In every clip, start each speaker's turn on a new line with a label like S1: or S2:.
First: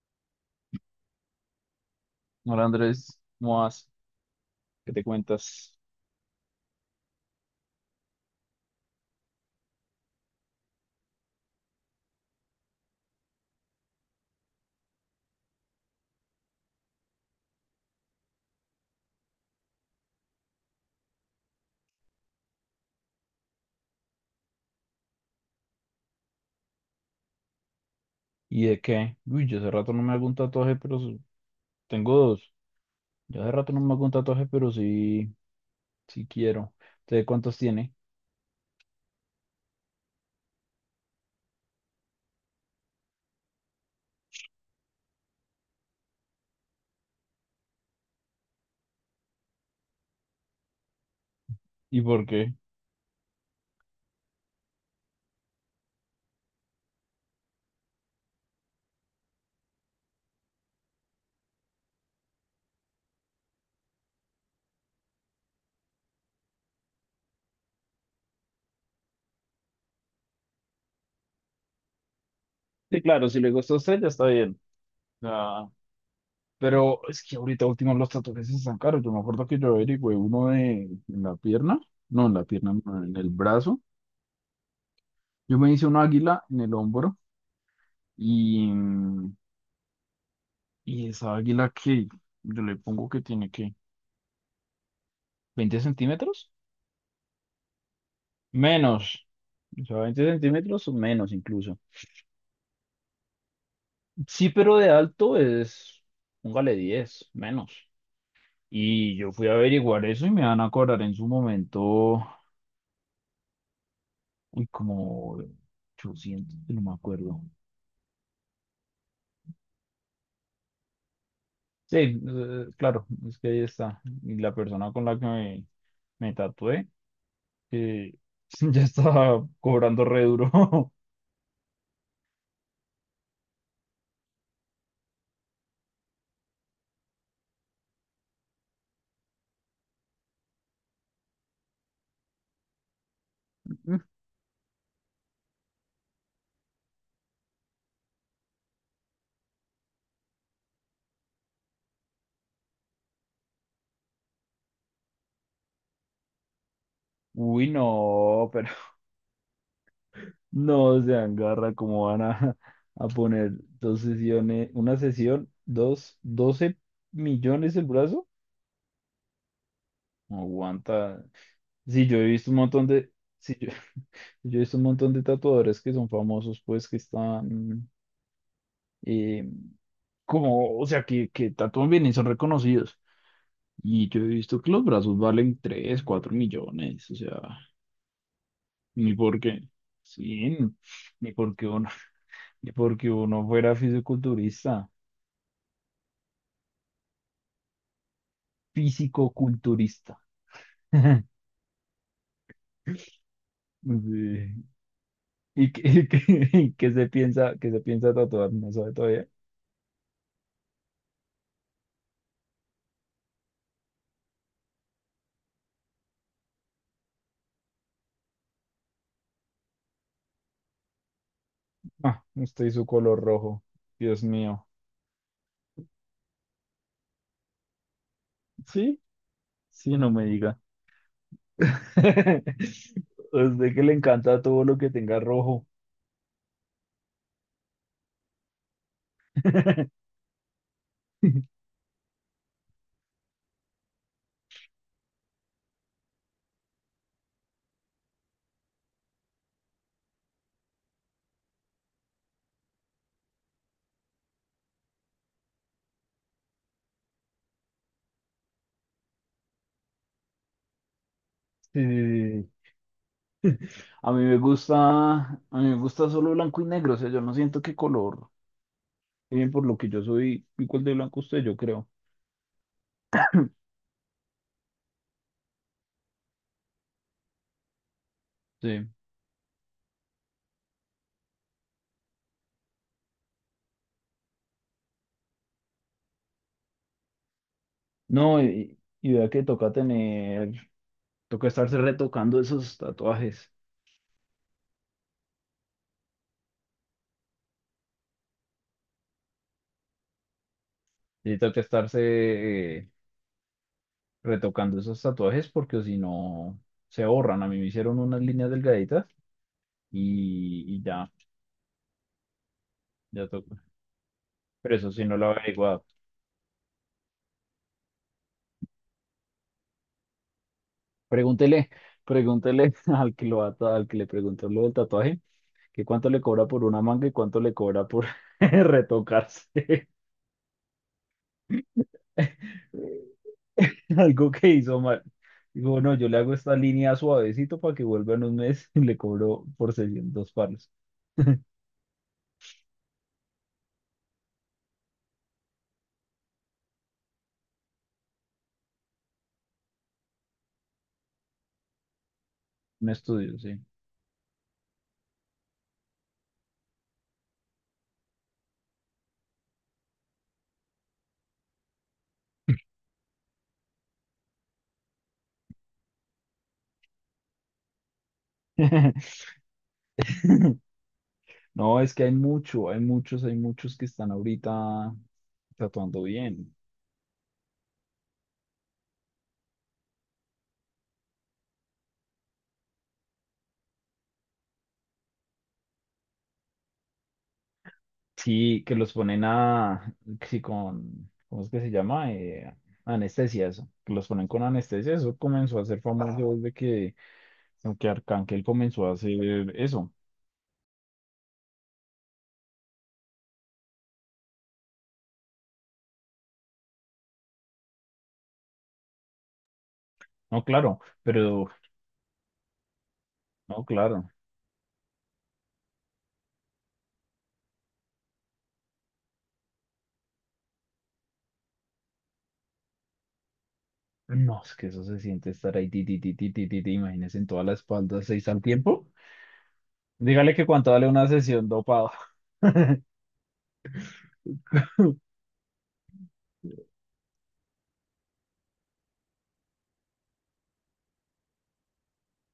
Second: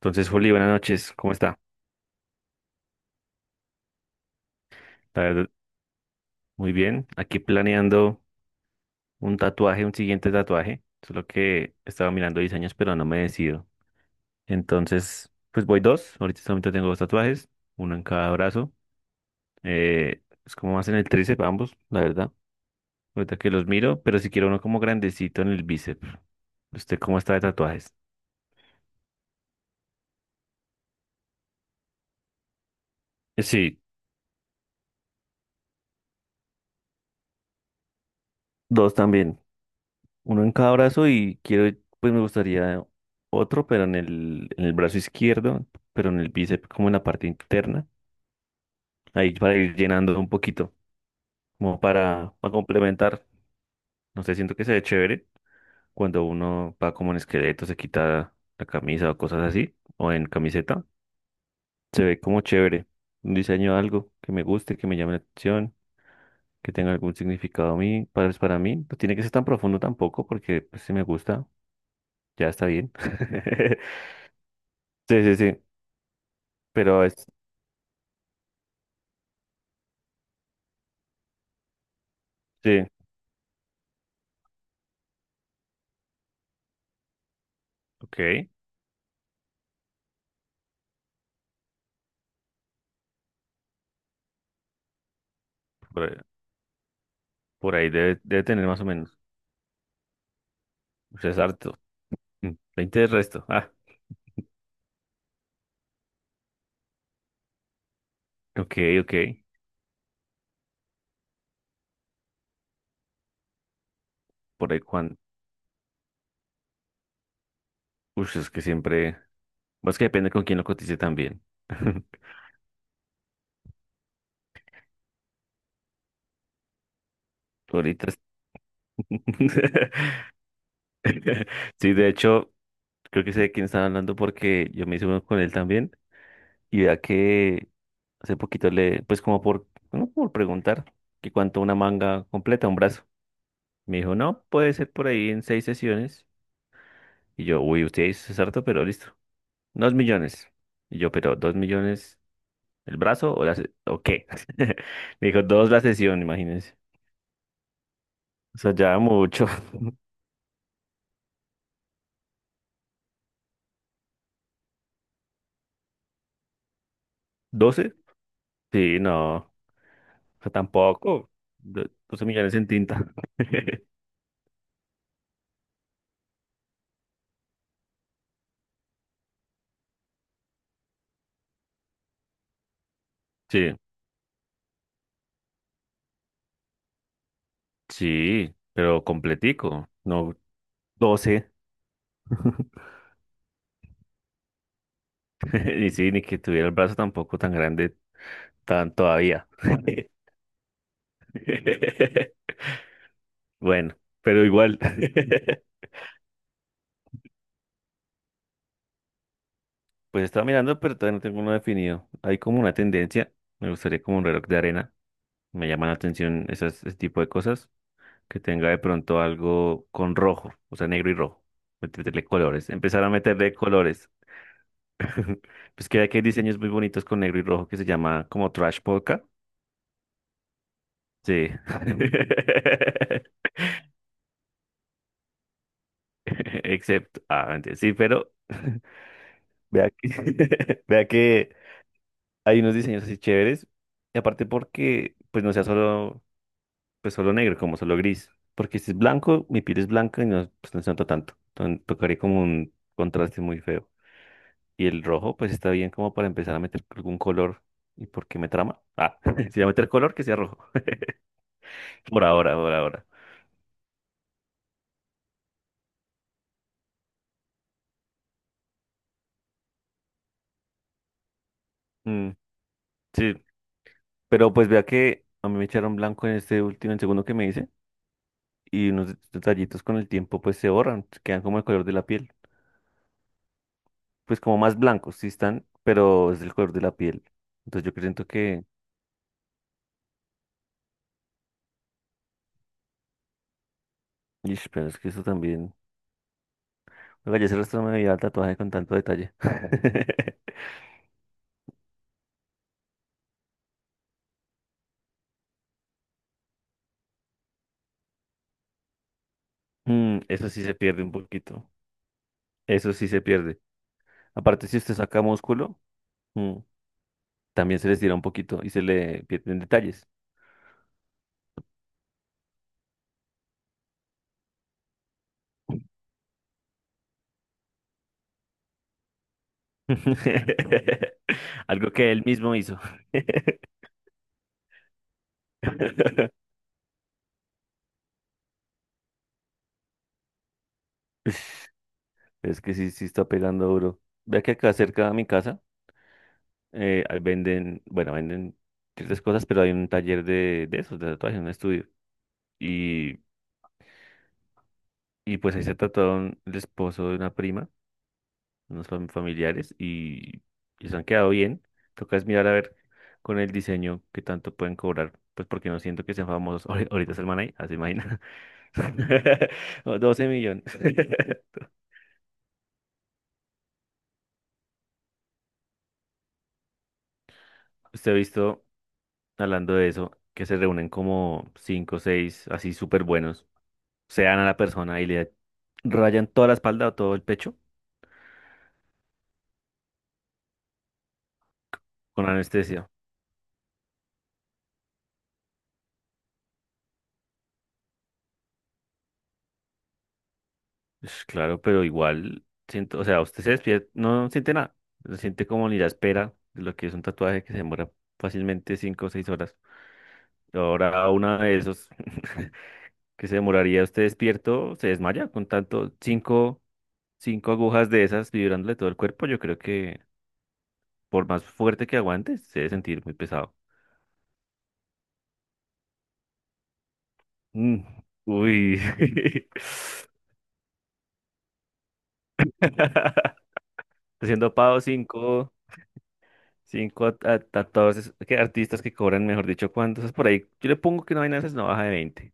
S1: Entonces, Juli, buenas noches. ¿Cómo está?
S2: Hola Andrés, ¿cómo vas? ¿Qué te
S1: La verdad,
S2: cuentas?
S1: muy bien. Aquí planeando un tatuaje, un siguiente tatuaje. Solo que estaba mirando diseños, pero no me decido. Entonces, pues voy dos. Ahorita solamente tengo dos tatuajes, uno en cada brazo. Es como más en el tríceps, ambos, la verdad. Ahorita que los miro, pero si quiero uno como grandecito en el bíceps. ¿Usted cómo está de tatuajes?
S2: ¿Y de qué? Uy, yo hace rato no me hago un tatuaje, pero tengo dos. Yo hace rato
S1: Sí,
S2: no me hago un tatuaje, pero sí, sí quiero. ¿Usted cuántos tiene?
S1: dos también. Uno en cada brazo y quiero, pues me gustaría otro, pero en el brazo izquierdo, pero en el bíceps, como en la parte interna, ahí para ir llenando un poquito, como
S2: ¿Y por
S1: para
S2: qué?
S1: complementar. No sé, siento que se ve chévere cuando uno va como en esqueleto, se quita la camisa o cosas así, o en camiseta, se ve como chévere. Un diseño, algo que me guste, que me llame la atención, que tenga algún significado a mí, para, pues, para mí. No tiene que ser tan profundo tampoco, porque pues, si me gusta, ya está bien.
S2: Sí, claro, si le gusta a usted ya está bien.
S1: Sí, sí, sí.
S2: Ah, pero
S1: Pero es,
S2: es que ahorita último los tatuajes están caros. Yo me acuerdo que yo averigüé uno de, en la pierna, no en la pierna,
S1: sí,
S2: no, en el brazo. Yo me hice una águila en el hombro
S1: ok.
S2: y, y esa águila que yo le pongo que tiene que Veinte
S1: Por,
S2: centímetros?
S1: por ahí debe, debe tener más o menos.
S2: Menos. O sea, 20 centímetros o
S1: Ush,
S2: menos
S1: es harto.
S2: incluso.
S1: Mm, 20 de resto. Ah,
S2: Sí, pero de alto es, póngale 10 menos.
S1: ok, ok.
S2: Y yo fui a averiguar eso y me van a cobrar en su momento, uy,
S1: Por ahí cuando.
S2: como 800, no me acuerdo.
S1: Uy, es que siempre. Pues que depende con quién lo cotice también.
S2: Sí, claro, es que ahí está. Y la persona con la que me tatué,
S1: Ahorita.
S2: que
S1: Es-
S2: ya estaba cobrando re duro.
S1: Sí, de hecho, creo que sé de quién están hablando porque yo me hice uno con él también. Y vea que hace poquito le, pues como por, no por preguntar que cuánto una manga completa, un brazo. Me dijo, no, puede ser por ahí en seis sesiones. Y yo, uy, usted es harto, pero listo. Dos millones. Y yo, pero ¿dos millones el brazo o la se- o qué? Me dijo, dos la sesión, imagínense.
S2: Uy, no,
S1: O
S2: pero
S1: sea, ya mucho.
S2: no sean garra, como van a, a poner dos sesiones, una sesión, dos, 12 millones el
S1: ¿Doce?
S2: brazo?
S1: Sí, no. O
S2: No
S1: sea,
S2: aguanta.
S1: tampoco. Do-
S2: Sí, yo he
S1: Doce
S2: visto
S1: millones
S2: un
S1: en
S2: montón de,
S1: tinta.
S2: sí, yo, yo he visto un montón de tatuadores que son famosos, pues que están eh, como, o sea, que tatúan bien y son reconocidos.
S1: Sí,
S2: Y yo he visto que los brazos valen 3 4 millones, o sea,
S1: sí, pero
S2: ni porque,
S1: completico. No,
S2: sí, ni
S1: doce.
S2: porque uno, ni porque uno fuera fisiculturista.
S1: Y sí, ni que tuviera el brazo tampoco tan grande tan todavía.
S2: Físico-culturista.
S1: Bueno, pero
S2: Sí.
S1: igual.
S2: ¿Y qué, qué- qué se piensa tatuar? No sabe todavía.
S1: Pues estaba mirando, pero todavía no tengo uno definido. Hay como una tendencia, me gustaría como un reloj de arena. Me llama la atención esas, ese tipo de cosas. Que tenga de pronto algo con rojo, o sea, negro y rojo.
S2: Ah,
S1: Meterle colores,
S2: estoy su
S1: empezar a
S2: color
S1: meterle
S2: rojo.
S1: colores.
S2: Dios mío.
S1: Pues que hay diseños muy bonitos con negro y rojo que se llama como trash
S2: ¿Sí?
S1: polka.
S2: Sí, no me diga.
S1: Sí.
S2: A usted que le encanta todo lo que tenga rojo.
S1: Excepto, ah, mentira, sí, pero vea que, vea que hay unos diseños así chéveres. Y aparte porque, pues no sea solo. Pues solo negro, como solo gris. Porque si es blanco, mi piel es blanca y no, pues no se nota tanto. Entonces tocaría como un contraste muy feo. Y el rojo, pues está bien como para empezar a meter algún color. ¿Y por qué me trama? Ah, si voy a meter color, que sea rojo. Por
S2: Sí.
S1: ahora, por ahora.
S2: Sí. A mí me gusta, a mí me gusta solo blanco y negro, o sea, yo no siento qué color. Bien, por lo que yo soy igual de blanco a usted, yo creo.
S1: Mm, sí, pero pues vea que a mí me echaron blanco en este último, en el segundo que me hice.
S2: Sí.
S1: Y unos detallitos con el tiempo, pues se borran, quedan como el color de la piel. Pues como más blancos, sí están, pero es el color de la piel. Entonces yo siento
S2: No,
S1: que...
S2: y vea que toca tener, toca estarse retocando esos tatuajes.
S1: Ish, pero es que eso también. Oiga, yo se resto me veía el tatuaje con tanto detalle.
S2: Y toca estarse eh, retocando esos tatuajes porque si no se borran. A mí me hicieron unas líneas delgaditas
S1: Mm, eso
S2: y,
S1: sí se
S2: y
S1: pierde
S2: ya,
S1: un poquito. Eso sí se
S2: ya toca.
S1: pierde. Aparte,
S2: Pero
S1: si
S2: eso
S1: usted
S2: sí no
S1: saca
S2: lo he
S1: músculo,
S2: averiguado.
S1: mm, también se le estira un poquito y se le pierden detalles.
S2: Pregúntele, pregúntele, al que lo va a ta- al que le preguntó lo del tatuaje, que cuánto le cobra por una manga y cuánto le cobra por retocarse.
S1: Algo que él mismo hizo.
S2: algo que hizo mal. Dijo, no, yo le hago esta línea suavecito para que vuelva en un mes y le cobro por 600 palos.
S1: Es que sí, sí está pegando duro. Vea que acá cerca de mi casa ahí venden, bueno, venden ciertas cosas, pero hay un taller de esos, de tatuajes, un estudio.
S2: Un
S1: Y,
S2: estudio, sí.
S1: y pues ahí se tatuaron el esposo de una prima. Unos fam- familiares y se han quedado bien. Toca es mirar a ver con el diseño qué tanto pueden cobrar, pues porque no siento que sean famosos. Ahori- Ahorita es el man ahí, así imagina. O 12 millones.
S2: No, es que hay mucho, hay muchos, que están ahorita tatuando bien.
S1: Usted ha visto, hablando de eso, que se reúnen como 5 o 6 así súper buenos, se dan a la persona y le rayan toda la espalda o todo el pecho
S2: Sí, que los ponen a, sí, con, ¿cómo es que se llama?
S1: con
S2: Eh,
S1: anestesia.
S2: anestesia, eso. Que los ponen con anestesia, eso comenzó a ser famoso desde que Arcángel comenzó a hacer eso.
S1: Pues claro, pero igual siento, o sea, usted se despierta, no siente nada, se siente como ni la espera de lo que es un tatuaje que se demora fácilmente cinco o seis horas.
S2: No, claro,
S1: Ahora una
S2: pero,
S1: de esos que se
S2: no,
S1: demoraría usted
S2: claro.
S1: despierto, se desmaya con tanto cinco, cinco agujas de esas vibrándole todo el cuerpo, yo creo que por más fuerte que aguante, se debe sentir muy pesado.
S2: No, es que eso se siente estar ahí, ti, ti, ti, ti, ti, ti, ti, imagínese en toda la
S1: Mm.
S2: espalda seis al
S1: Uy.
S2: tiempo. Dígale que cuánto vale una sesión dopado.
S1: Haciendo pavo 5. Cinco a que artistas que cobran, mejor dicho, ¿cuántos? Por ahí, yo le pongo que no hay de no baja de 20.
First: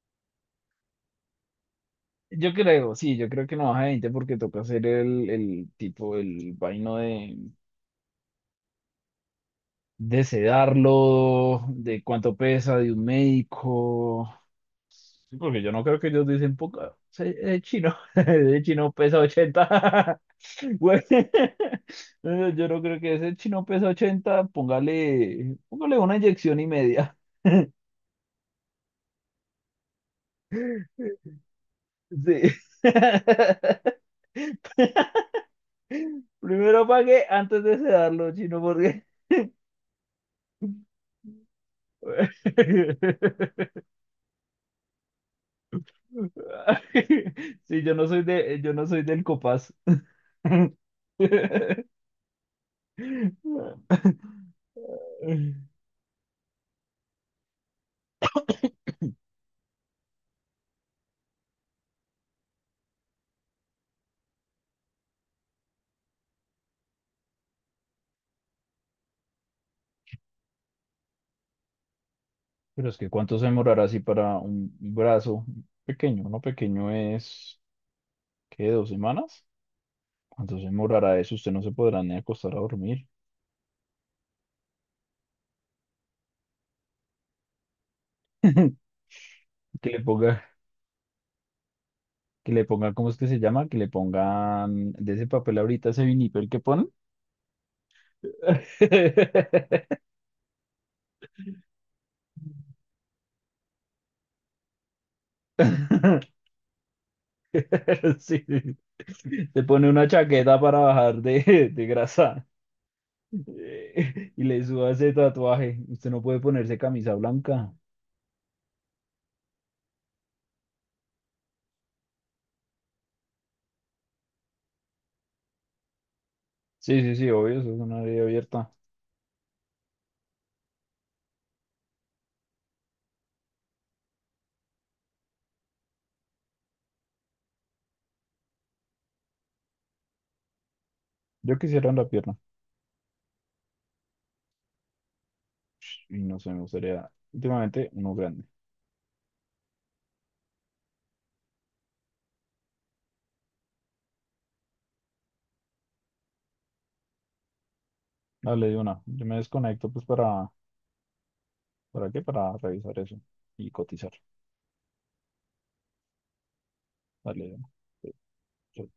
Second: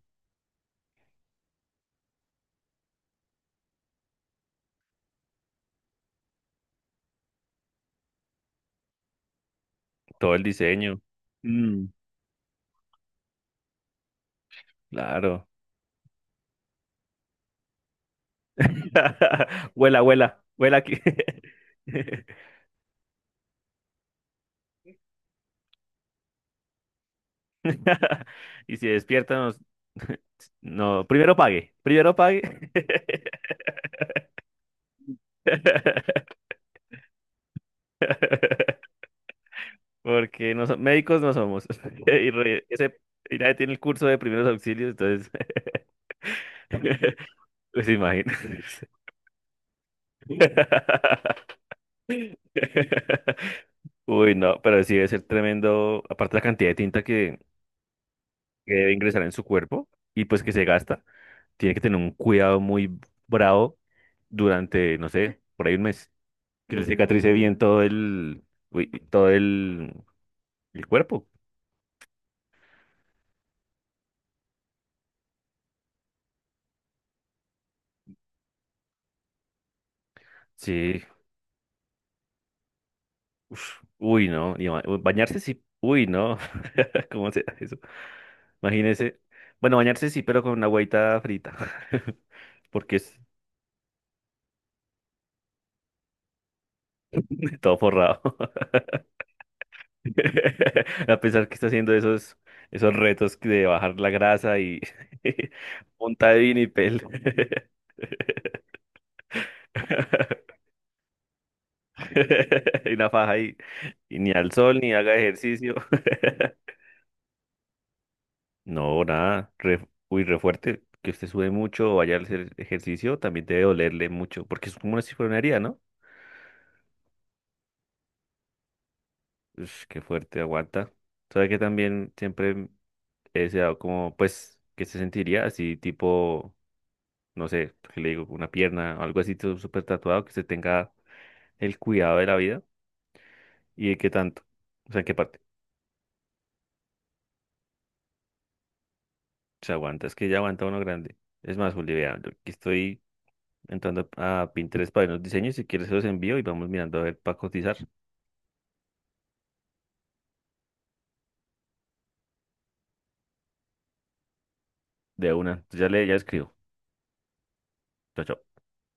S2: Yo creo, sí, yo creo que no baja de 20 porque toca hacer el tipo, el vaino de
S1: Todo el diseño.
S2: sedarlo,
S1: Mm,
S2: de cuánto pesa, de un médico. Sí,
S1: claro.
S2: porque yo no creo que ellos dicen, poca, es chino, ese chino pesa
S1: Huela,
S2: 80
S1: huela, huela
S2: Güey,
S1: aquí.
S2: yo no creo que ese chino pesa 80 póngale, una inyección y media.
S1: Y si despierta, nos... No, primero pague, primero pague.
S2: Sí. Primero pague antes de sedarlo, chino, porque...
S1: Porque no so- médicos no somos. Y, re- ese, y nadie tiene el curso de primeros auxilios, entonces,
S2: Sí,
S1: pues
S2: yo no soy de, yo no
S1: imagínense.
S2: soy del Copaz.
S1: Uy, no, pero sí debe ser tremendo, aparte la cantidad de tinta que debe ingresar en su cuerpo y pues que se gasta, tiene que tener un cuidado muy bravo durante, no sé, por ahí 1 mes, que le cicatrice bien todo uy, todo el cuerpo.
S2: Pero es que ¿cuánto se demorará así para un brazo pequeño? Uno pequeño es, ¿qué? ¿Dos semanas? ¿Cuánto se
S1: Sí,
S2: demorará eso? Usted no se podrá ni acostar a dormir.
S1: uf, uy, no, y ba- bañarse sí, uy, no, ¿cómo se hace eso? Imagínese, bueno,
S2: Que le
S1: bañarse sí,
S2: ponga,
S1: pero con una agüita frita,
S2: que le ponga,
S1: porque
S2: ¿cómo es
S1: es
S2: que se llama? Que le pongan de ese papel ahorita ese vinipel que ponen.
S1: todo forrado. A pesar que está haciendo esos retos de bajar la grasa y punta de vinipel
S2: Sí. Se pone una chaqueta para bajar de grasa
S1: y una faja ahí. Y ni
S2: y
S1: al
S2: le
S1: sol
S2: suba
S1: ni
S2: ese
S1: haga ejercicio.
S2: tatuaje. Usted no puede ponerse camisa blanca.
S1: No, nada. Re, uy, re fuerte. Que usted sube mucho o vaya a hacer ejercicio, también debe dolerle mucho. Porque es como una si fuera una herida, ¿no?
S2: Sí, sí, sí, obvio, eso es una vida abierta.
S1: Ush, qué fuerte, aguanta. Sabe que también siempre he deseado como, pues, que se sentiría así tipo. No sé, ¿qué le digo, una pierna, algo así todo súper tatuado, que se tenga
S2: Yo
S1: el
S2: quisiera una
S1: cuidado de la
S2: pierna
S1: vida y de qué tanto, o sea, en qué parte
S2: y no sé, me gustaría últimamente uno grande.
S1: se aguanta, es que ya aguanta uno grande. Es más, Juli, vea, yo aquí estoy entrando a Pinterest para ver unos diseños, si quieres se los envío y vamos mirando a ver para cotizar
S2: Dale de una. Yo me desconecto pues ¿para qué? Para revisar eso y cotizar.
S1: de una. Entonces ya le, ya escribo.
S2: Dale de una. Sí,
S1: Chao, chao.
S2: sí.